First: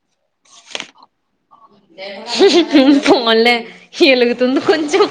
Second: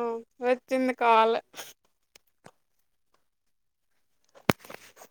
ఆ వచ్చింది కాల ఫోన్లే ఎలుగుతుంది కొంచెం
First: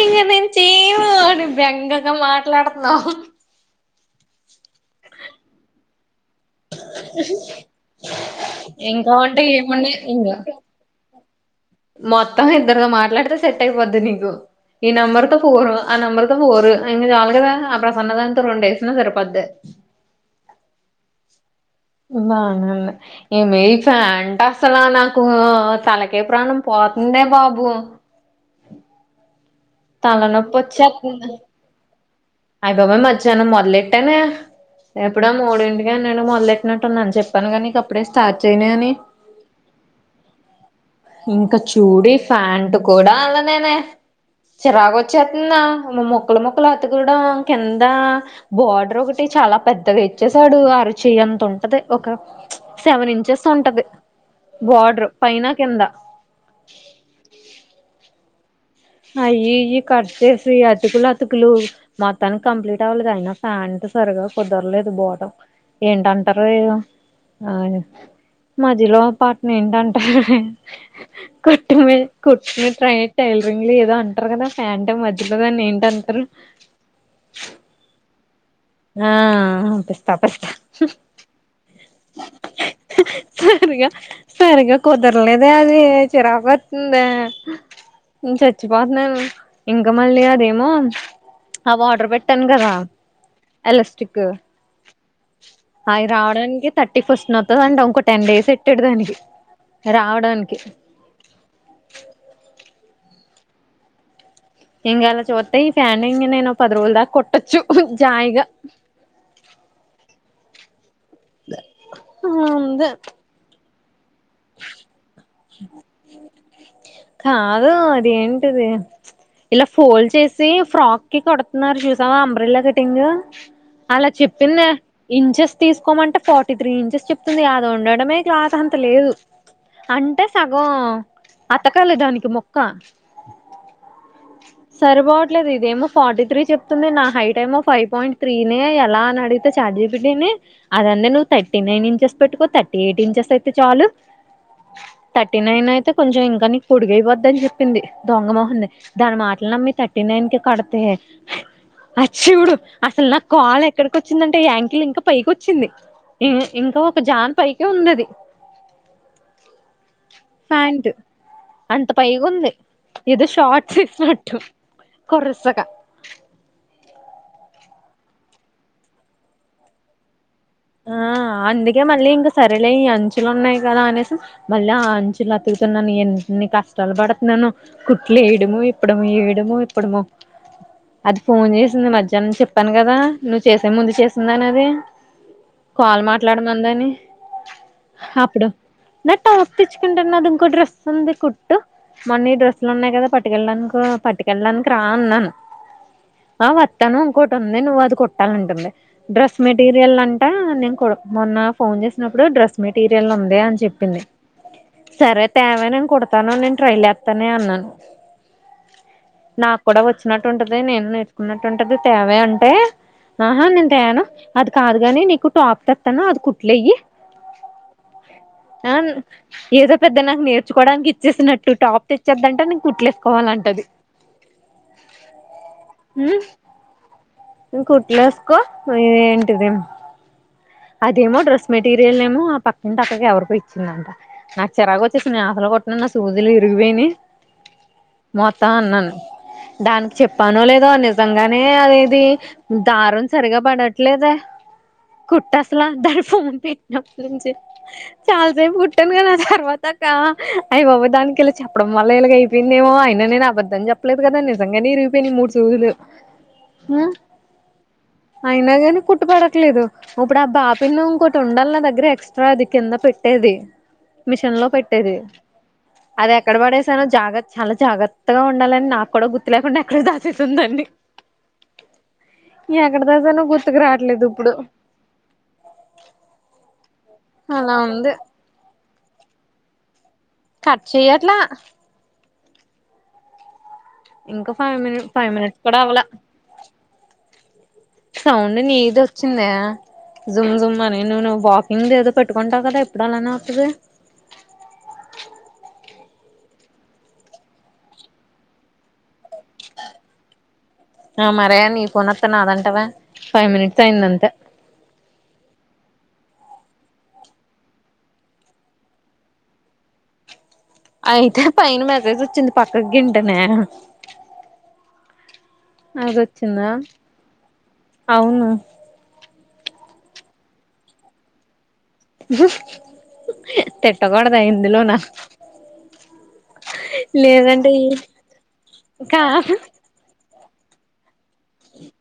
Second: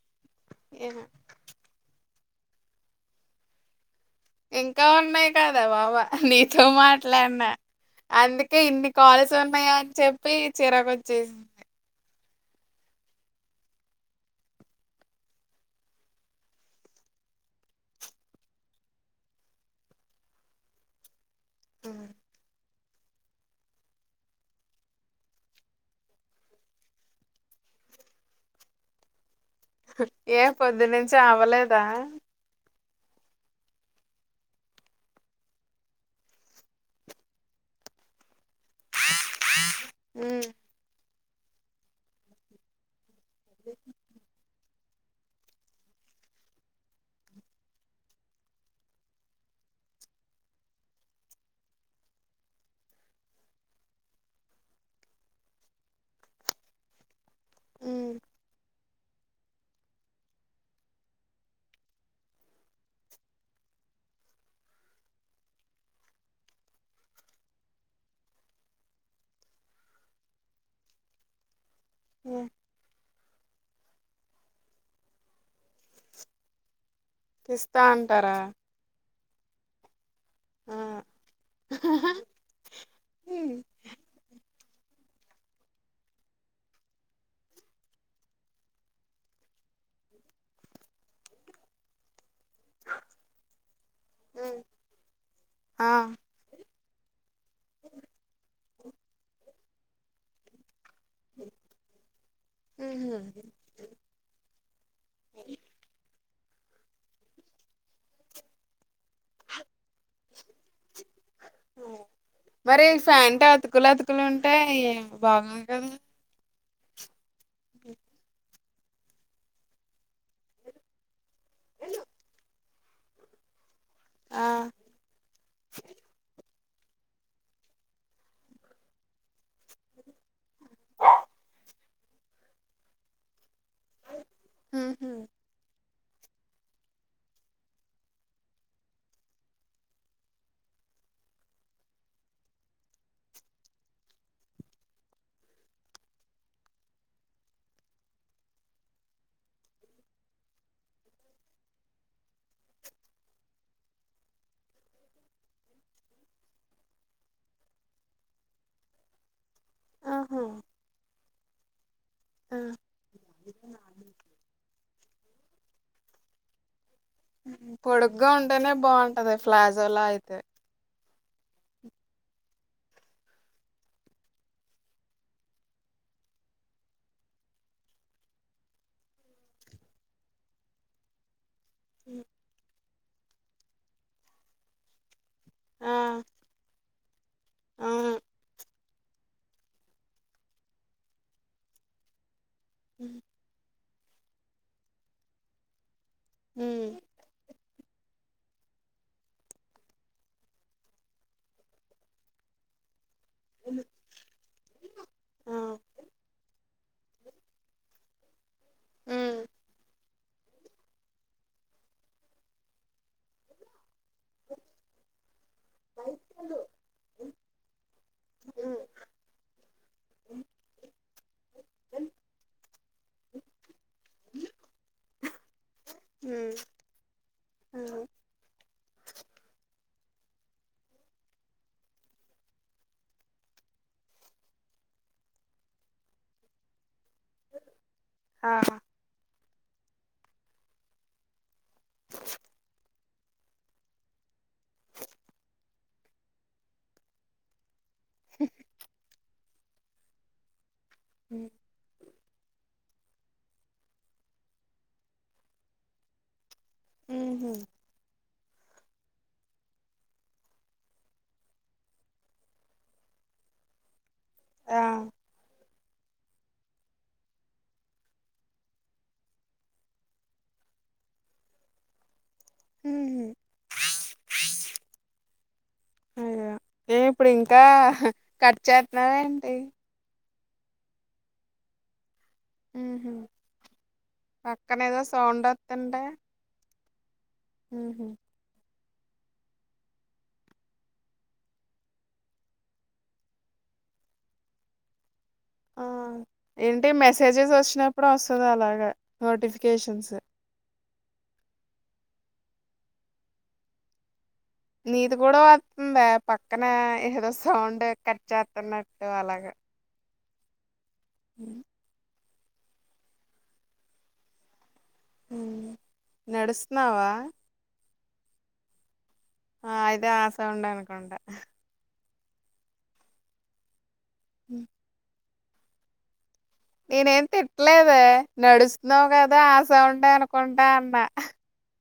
ఇ అ చేయను బెంగ అ మాట్లాడుతవు ఇంకా ఉన్నాయి కదా బాబా నీ తో మాట్లాడిన అందుకే ఇన్ని ఇంకా కాల్స్ ఉంటే ఉన్నాయ ఏముండ అని చెప్పి ఇంకా చిరకు వచ్చేసింది మొత్తం ఇద్దరుతో మాట్లాడితే సెట్ అయిపోద్ది నీకు ఈ నెంబర్ తో ఫోరు ఆ నెంబర్ తో ఫోరు ఇంకా చాలు కదా ఆ ప్రసన్నదాంతో రెండు వేసిన సరిపోద్ది నన్న ఏమే ఫ్యాన్ అంట అసలా నాకు తలకే ప్రాణం పోతుందే బాబు ఏ తలనొప్పి పొద్దునుంచి అవలేదా అయ్యబాబోయ్ మధ్యాహ్ం మొదలెట్టాను ఎప్పుడో మూడింటిగా నేను మొదలెట్టినట్టు ఉన్నా అని చెప్పాను కానీ ఇక అప్పుడే స్టార్ట్ చేయను అని హ ఇంకా చూడి ఫ్యాంట్ కూడా ళేనే చిరాగ్ వచ్చేతుందా ఆమ్మో మొక్లు మొక్లు అతు కూడా కింద బోర్డర్ ఒకటి చాలా పెద్దగా ఇచ్చేసాడు అరుచెయ్యి అంత ఉంటది ఒక సెవెన్ ఇంచెస్ ఉంటది బార్డర్ పైన కింద అవి ఇవి కట్ చేసి అతుకులు అతుకులు మొత్తానికి కంప్లీట్ అవ్వలేదు అయినా ప్యాంట్ సరిగా కుదరలేదు బోట ఏంటంటారో ఏమో అ మధ్యలో పట్న ఏంటంటారు కు ట్రైట్ అ ఏదో అంటారు కదా ఫ్యాన్ అంటే మధ్యలోదాని ఏంటి అంటారు ఇస్తా అంటారా ఆ తపస్త ఆ సరగా సరగా కుదరలేదే అది చిరాకు వస్తుంది చచ్చిపోతున్నాను ఇంకా మళ్ళీ అదేమో ఆ వాటర్ పెట్టాను కదా ఎలాస్టిక్ అయి రావడానికి థర్టీ ఫస్ట్ వదండి ఇంకో టెన్ డేస్ పెట్టాడు దానికి రావడానికి అహ ఇంకా అలా చూస్తా ఈ ఫ్యాన్ ఇం నేను పదువలుదా కొట్టచ్చు జయిగా అ మరి ఉంది ఫ్యాంట కుల కుక్కలు ఉంటేయి ఏ బాగుంది కదా కాదు అద ఏంటిది ఇలా ఫోల్డ్ చేసి ఫ్రాక్ కి కొడుతున్నారు చూసావా అబ్రెలా కటింగ్ అలా ఆ చెప్పింది ఇంచెస్ తీసుకోమంటే ఫోటీ తర్టీ త్రీ ఇంచెస్ చెప్తుంది కాదా ఉండడమేలాత అంత లేదు అంటే సగం అతకాలి దానికి మొక్క సరిపోవట్లేదు ఇదేమో ఫార్టీ త్రీ చెప్తుంది నా హైట్ ఏమో ఫైవ్ పాయింట్ త్రీనే ఎలా అనిడిగితే చార్జ్ చె పెట్టిని అదం నువ్వు థర్టీ నైన్ ఇంచెస్ పెట్టుకో థర్టీ ఎయిట్ ఇంచెస్ అయితే చాలు థర్టీ నైన్ అయితే కొంచెం ఇంకా నీకు పొడిగైపోద్దిని చెప్పింది దొంగమోహంది దాని మాటలు నమ్మి థర్టీ నైన్ కి కడితే అచ్చిడు అసలు నాకు కాలు ఎక్కడికి వచ్చిందంటే యాంకిల్ ఇంకా పైకి వచ్చింది ఇంకా ఒక జాన్ పైక ఉందిది ప్యాంట్ అంత పైగా ఉంది ఏదో షార్ట్స్ ఇసినట్టు కొరసగా పొడుగ్గా ఉంటేనే బాగుంటది ప్లాజోలా అయితే ఆ అందుకే మళ్ళీ ఇంకా సరేలే ఈ అంచులు ఉన్నాయి కదా అనేసి మళ్ళీ ఆ అంచులు అతుకుతున్నాను ఎన్ని కష్టాలు పడుతున్నాను కుట్లు వేయడము ఇప్పడము వేయడము ఇప్పడము అది ఫోన్ చేసి వంది మధ్యాహ్ం చెప్పాను కదా నువ్వు చేసే ముందు చేస్తుందానిది ఆ కాల్ మాట్లాడుమందని అవును అప్పుడు న ట ఒ తెచ్చుకుంటన్నా అది ఇంకో డ్రెస్ అంది కుట్టు మనీ డ్రెస్ పలున్నాయిదా ఆ పట్టుకళ్ళడానికి పట్టుకెళ్డానికి రా అన్నాను ఆ వత్తనుంకోటను నువ్వు అది కొట్టాలంటుంది డ్రెస్ మెటీరియల్ంట నేను మొన్న ఫోన్ చేసినప్పుడు డ్రెస్ మెటీరియల్ ఉంది అదే అని చెప్పింది సరే ఆ తేవ నేను కుడతానుో నేను ట్రైలే అనే అన్నాను నాకు కూడా వచ్చినట్టు ఉంటది నేను నేర్చుకున్నట్టు ఉంటది తేవే అంటే ఆహా నేను తేను అది కాదు కాని నీ కుట స్తాను అది అయ్యో కుట్లేయ్యి ఆ ఏదో పెద్ద నాకు నేర్చుకోవడానికి ఇచ్చేసినట్టు టాప్ తెచ్చేద్దంటే నేను కుట్లేస్తా కోవాలంటది హుమ్ కుట్లేస్కో ఏంటిది అదేమో డ్రెస్ మెటీరియల్ ఏమో ఆ పక్కింటి అక్కకి ఎవరికి ఇచ్చిందంట నాకు చిరాకొచ్చేసి నేనసలు కుట్టనన్న నా సూదులు ఇరిగిపోయినయి మొత్తా అన్నాను దానికి చెప్పానో లేదో నిజంగానే దే అనేది దారం సరిగా పడట్లేదా కుట్టాసలా ధనుర్ ఫోన్ తీ ఫోన్ చే చాలా సేపు కుట్టను కదా వద్దక్క అయి బాబోయ్ దానికెళ్ళి చెప్పడం వల్ల ఇలాగయ్యి దేమో అయినా నేను అబద్ద్దం చెప్పలేదు కదా నిజంగానే ఇరిగిపోయినయి మూడు సూదులు మ్మ్ అయినాగానీ కుట్టుపడట్లేదు ఇప్పుడు ఆ బాపిను ఇంకోటి ఉండల్ల నా దగ్గర ఎక్స్ట్రా అది కింద పెట్టేది మిషన్ లో పెట్టేది అది ఎక్కడ పడేసానో జాగ్రత్త చాలా జాగ్రత్తగా ఉండాలని నాకు కూడా గుర్తు లేకుండా ఎక్కడ దాచేసాను దాన్ని ఎక్కడ దాసానో గుర్తుకు రావట్లేదు ఇప్పుడు అయో ఏ ఇప్పుడు అలా ఇంకా ఉంది కట్ చెత్తనావ ఏంటి కట్చయ్యట్లా హ్మ్ ఇంకా ఫైవ్ మినిట్ ఫైవ్ మినిట్స్ కూడా అవ్వలా వత్తుంటే సౌండ్ నీదొస్ వచ్చిందే జుమ్ జుమ్ అని నువను వాకింగ్ ఏదో పెట్టుకుంటా కదా ఎప్పుడలానే వత్తది ఆ ఏంటి మెసేజెస్ వచ్చినప్పుడు వస్తది అలాగా నోటిఫికేషన్స్ ఆ మరయా నీ పోన్ వత్తే నాదంటావే ఫైవ్ మినిట్స్ అయింది అంతే నీది కూడా వత్తుందే పక్కన ఏదో సౌండ్ కట్ చేత్తున్నట్టు అలాగ అయితే పైన మెసేజ్ వచ్చింది పక్క గింటనా నడుస్తున్నావా అవును ఆ అయితే ఆ సౌండే అనుకుంటా తె తగొడదా ఇందులోనా నేనేం లేదంటే తిట్టలేదే నడుస్తున్నావు కాదు కదా ఆ సౌండే అను కొంటాన్న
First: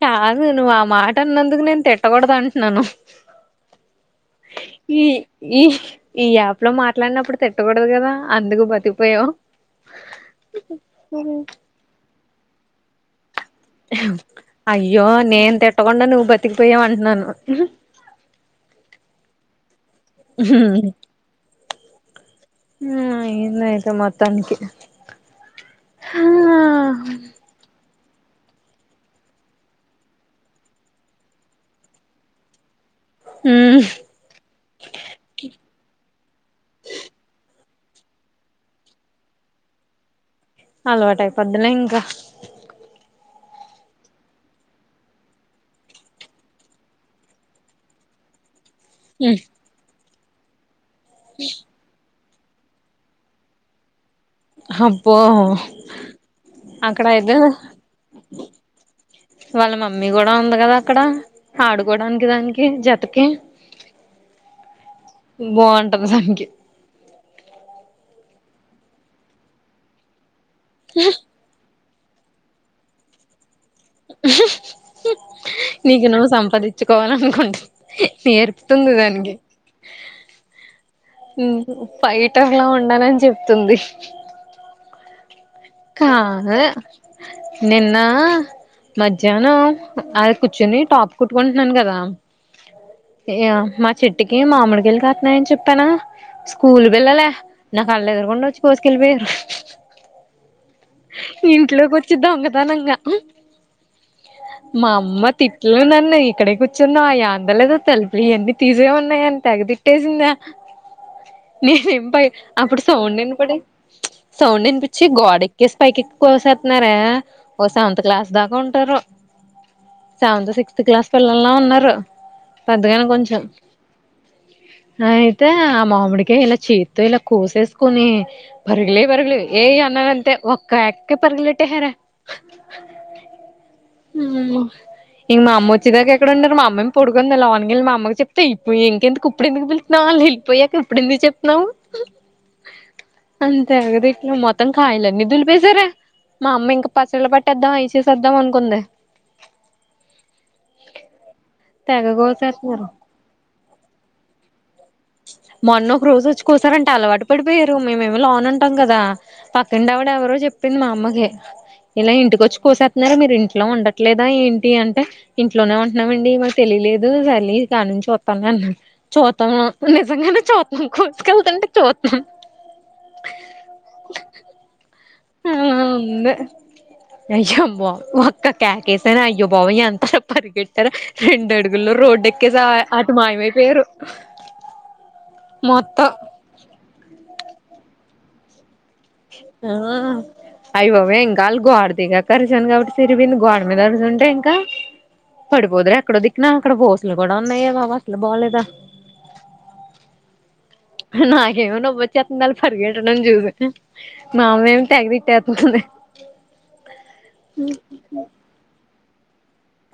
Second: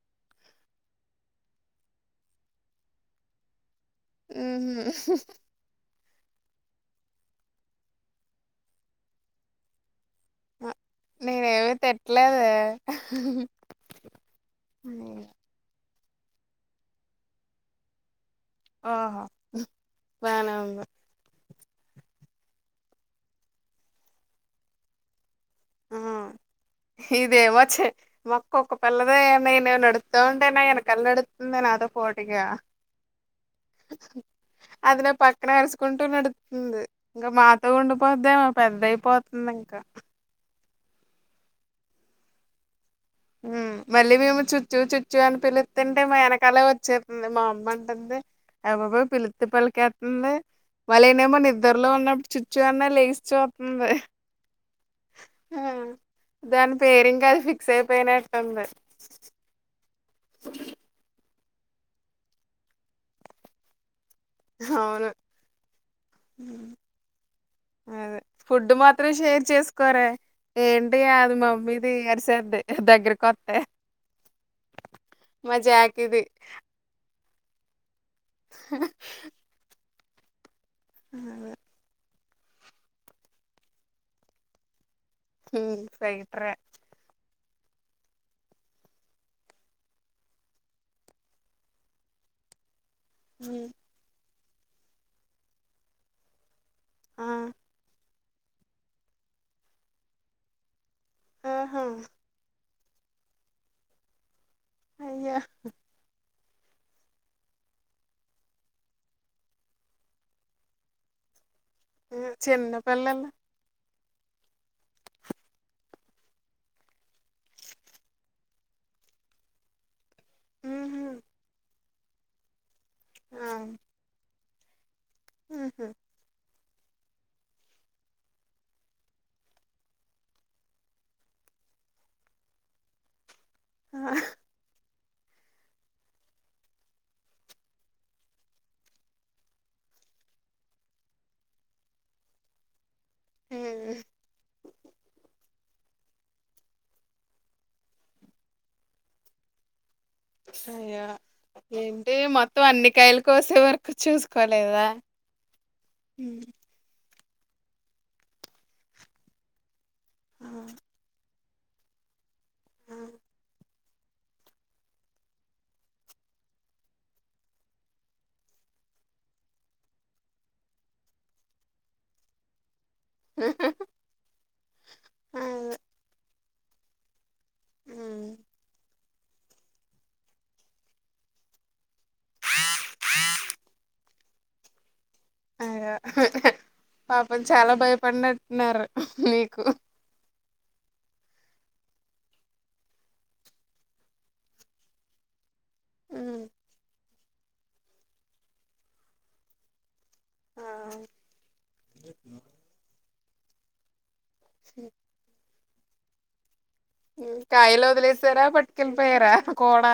కాదు నువ్వు ఆ మాట అన్నందుకు నేను తిట్టకూడదు అంట్నాను ఈ ఉహు ఈ ఈ యాప్ లో మాట్లాడినప్పుడు తిట్టకూడదు కదా అందుకు బతిపోయావు నేనే ఏమి తిట్టలేదు అయ్యో నేన్ంతేటో కుండా నువ్వు బతికిపోయా అంటున్నాను ఆఓహో వన ఉంది ఆ ఇన్యితే మొత్తానికినికి ఆ ఇదే మచ్చ మొక్కొ ఒక పల్లద నేను నడుతా ఉంటేనే వెనకల్ నడుతుంది నాతో పోటిగా ఉమ్ అదిలా పక్కన ఎరుచకుంటూ నడుతుంది ఇంకా మా అత్త ఉండిపోద్దేమో పెద్దయిపోతుంది ఇంకా అలవాటయి పదులే ఇంకా మళ్ళీ మేము చుచ్చు చుచ్చు అని పిలుతుంటే మా వెనకాలే వచ్చేంది మా అమ్మ అంటుంది అ బాబు పిలుస్తుంటే పలికి ఉంది మళ్ళ ఏనేమోనా నిద్దరులో ఉన్నప్పు చుచ్చు అన్న లే చ అబ్బో అక్కడ అయితే పనాట ఉంది మ్ మీ కూడా ఉంది కదా అక్కడ ఆడుకోడానికి దానికి జతకి అవును బాగుంటది దానికి అదే ఫుడ్ మాత్రం షేర్ చేసుకోర ఏంట అది మమ్మీ తీ గరిసేంది దగ్గరక కొత్త నీకు జాకీది నువ్వు సంపాదించుకోవాల అనుకుంటు నేర్పుతుంది దానికి ఉమ్ ఇట్టర్లా ఉండనని చెప్తుంది కా ఫైటరే నిన్న మధ్యాహ్నం ఆది కూర్చుని టాప్ కుట్టుకుంటున్నాను కదా ఏ మా చెట్ ఇటికి మామడికిెళ్ళి కతున్నాయని చెప్పానా స్కూల్ వెళ్ళాల ఆ నా కళ్ళ దగ్గరకుండడా వచ్చి కోసుకెళ్ళిపోయారు ఆహా ఇంట్లోకి వచ్చిద్దాంంగ తనం ఆ మా అమ్మ అయ్యో తిట్లు నన్ని ఇక్కడ కూర్చున్నా అవి అందలేదో తలుపి ఇవన్నీ తీసే ఉన్నాయి అని తెగదిట్టేసింద నేను ఎంపై అప్పుడు సౌండ చిన్నపిల్లలు ఇనిపడి సౌండ ఇన్పి వచ్చి గోడెక్కసి పైకి ఎక్కి కోసేస్తున్నారే ఓ సెవెంత్ క్లాస్ దాకా ఉంటారు సెవెంత్ సిక్స్త్ ఉహు క్లాస్ పిల్లలా ఉన్నారు పెద్దగానే కొంచెం ఆ ఆ అయితే ఉహు ఆమ్ మామ్డికి ఇలా చేయి తో ఇలా కోసేసుకుని పార్గలే పరుగులు ఏయ అన్నాను అంతే ఒక్క ఎక్కే పర్లటే హర ఉమ్ ఇంక మా అమ్మ వచ్చేదాకా ఎక్కడ ఉండారు మా అమ్మం పడుకుందిలావన్కెళ్ళి మా అమ్మకి చెప్తా ఇ ఇంకెందుకు ఇప్పుడు ఎందుకు పిళతున్నావు వాళ్ు వెళ్ళిపోయాక ఇప్పుడుెందుకు చెప్తున్నావు అంతే అది అయ్యో మొత్తం కాయలన్నీ దులిపేసారే మా అమ్మ ఇంకా పచ్చళ్ళ పట్టేద్దాం అసేసేద్దాం అనుకుంది అ్యా తెగ ఏంటి మొత్తం కోసేస్తున్నారు అన్ని కాయలు కోసేవరక్ చూసుకోలేదా మొన్న ఒక రోజు వచ్చి కోసారంటా అలవాటు ఎక్కడిపోయారు మేమేమి లోన ఉంటాం కదా తప్ రిం ఆవిడ ఎవరో చెప్పింది మా అమ్మకే ఇలా ఇంటికి వచ్చు కోసేస్తున్నారు మీరు ఇంట్లో ఉండ అట్లేదా ఏంటి అంటే ఇంట్లోనే ఉంటున్నామండి మాకు తెలిలేదు సరలి కా నుంచి చూస్తానే అన్నా చూద్దాం నిజంగానే చూద్దన్నాం కూర్సుకెళ్తుంటే చూద్దన్నాం ఆ అయ్యో వ నయంబ ఒక్క క్యాకే అయ్యో బాబోయ్య అంత పరిగెట్టారు రెండు అడుగుల్లో రోడ్డు ఎక్కేసా అటు మాయమైపోయరు అయ్యో పాపం చాలా భయ పన్నట్న్నారు ఆ అయ్య బాబే ఇంకా వాళ్ గోడ దిగాక కరిశాను కాబట్టి సిరిపోయింది గోడ మీద అరిచుంటే ఇంకా పడిపోదురు ఎక్కడో దికినా అక్కడ పోోసులు కూడా ఉన్నాయ బాబు అసలు బాలేదా నాకు ఏమో నవ్వు వచ్చేస్తోంది ం చూసి మా అమ్మ ఏమో తెగ తిట్టేస్తా కయలో వద్లేస్తారా బట్ కలి పయరా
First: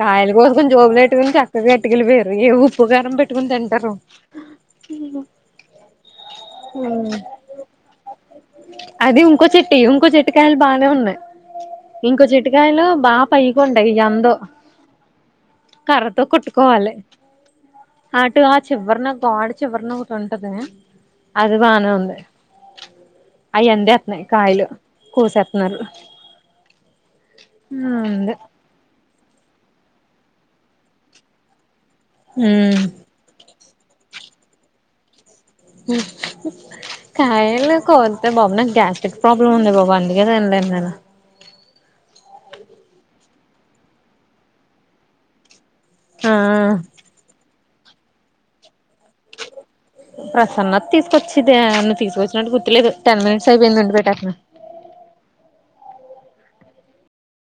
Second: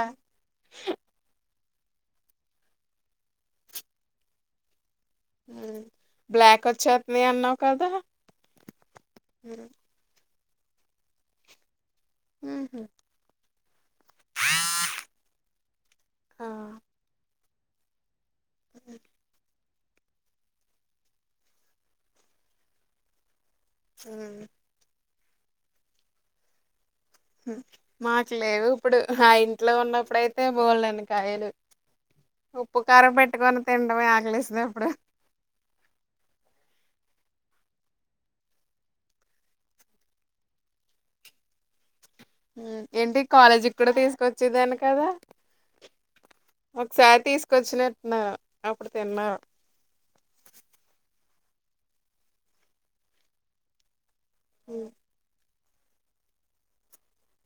కాయలు కోసకుని జోబ్లేట్ కా ఇ గటికిలు వయరు ఏ ఉప్పు కారం పెట్టుకుని తింటారు బ్లాక్ వచ్చేస్తున్నాయి అన్నావు కదా అది ఇంకో చెట్టీ ఇంకో చేట్ పటికాయలు బాగానే ఉన్నాయి ఇంకో చిటికాయలు బాగా పయ్యకుంటాయింద కర్రతో కొట్టుకోవాలి అటు ఆ చివరిన గాడ్ చివరిన కూట ఉంటది అది బాన ఉంది అయి అందేస్తున్నాయి కయలు కూసేస్తున్నారు మాట్లేవు ఇప్పుడు ఆ ఇంట్లో ఉన్నప్పుడయితే బోల్డన్ని కాయలు ఉమ్ ఉప్పు కారం పెట్టుకని తిండమే ఆకలేస్తుంది అప్పుడు కాయలే కోతే బాబు నా గ్యాస్ట్రిక్ ప్రాబ్లమ్ ఉంది బాబు అందుకే తినలేను నేను ఏంటి కాలేజీ కూడా తీసుకొచ్చేదాన్ని కదా ఆ ఒకసారి తీసుకొచ్చిన నా ప్రసన్నత తీసుకొచ్చ ఇది అన్న తీసుకొచ్చినట్టు గుర్తులేదు టెన్ మినిట్స్ అయిపోయింది ఉండి పెటాకన హ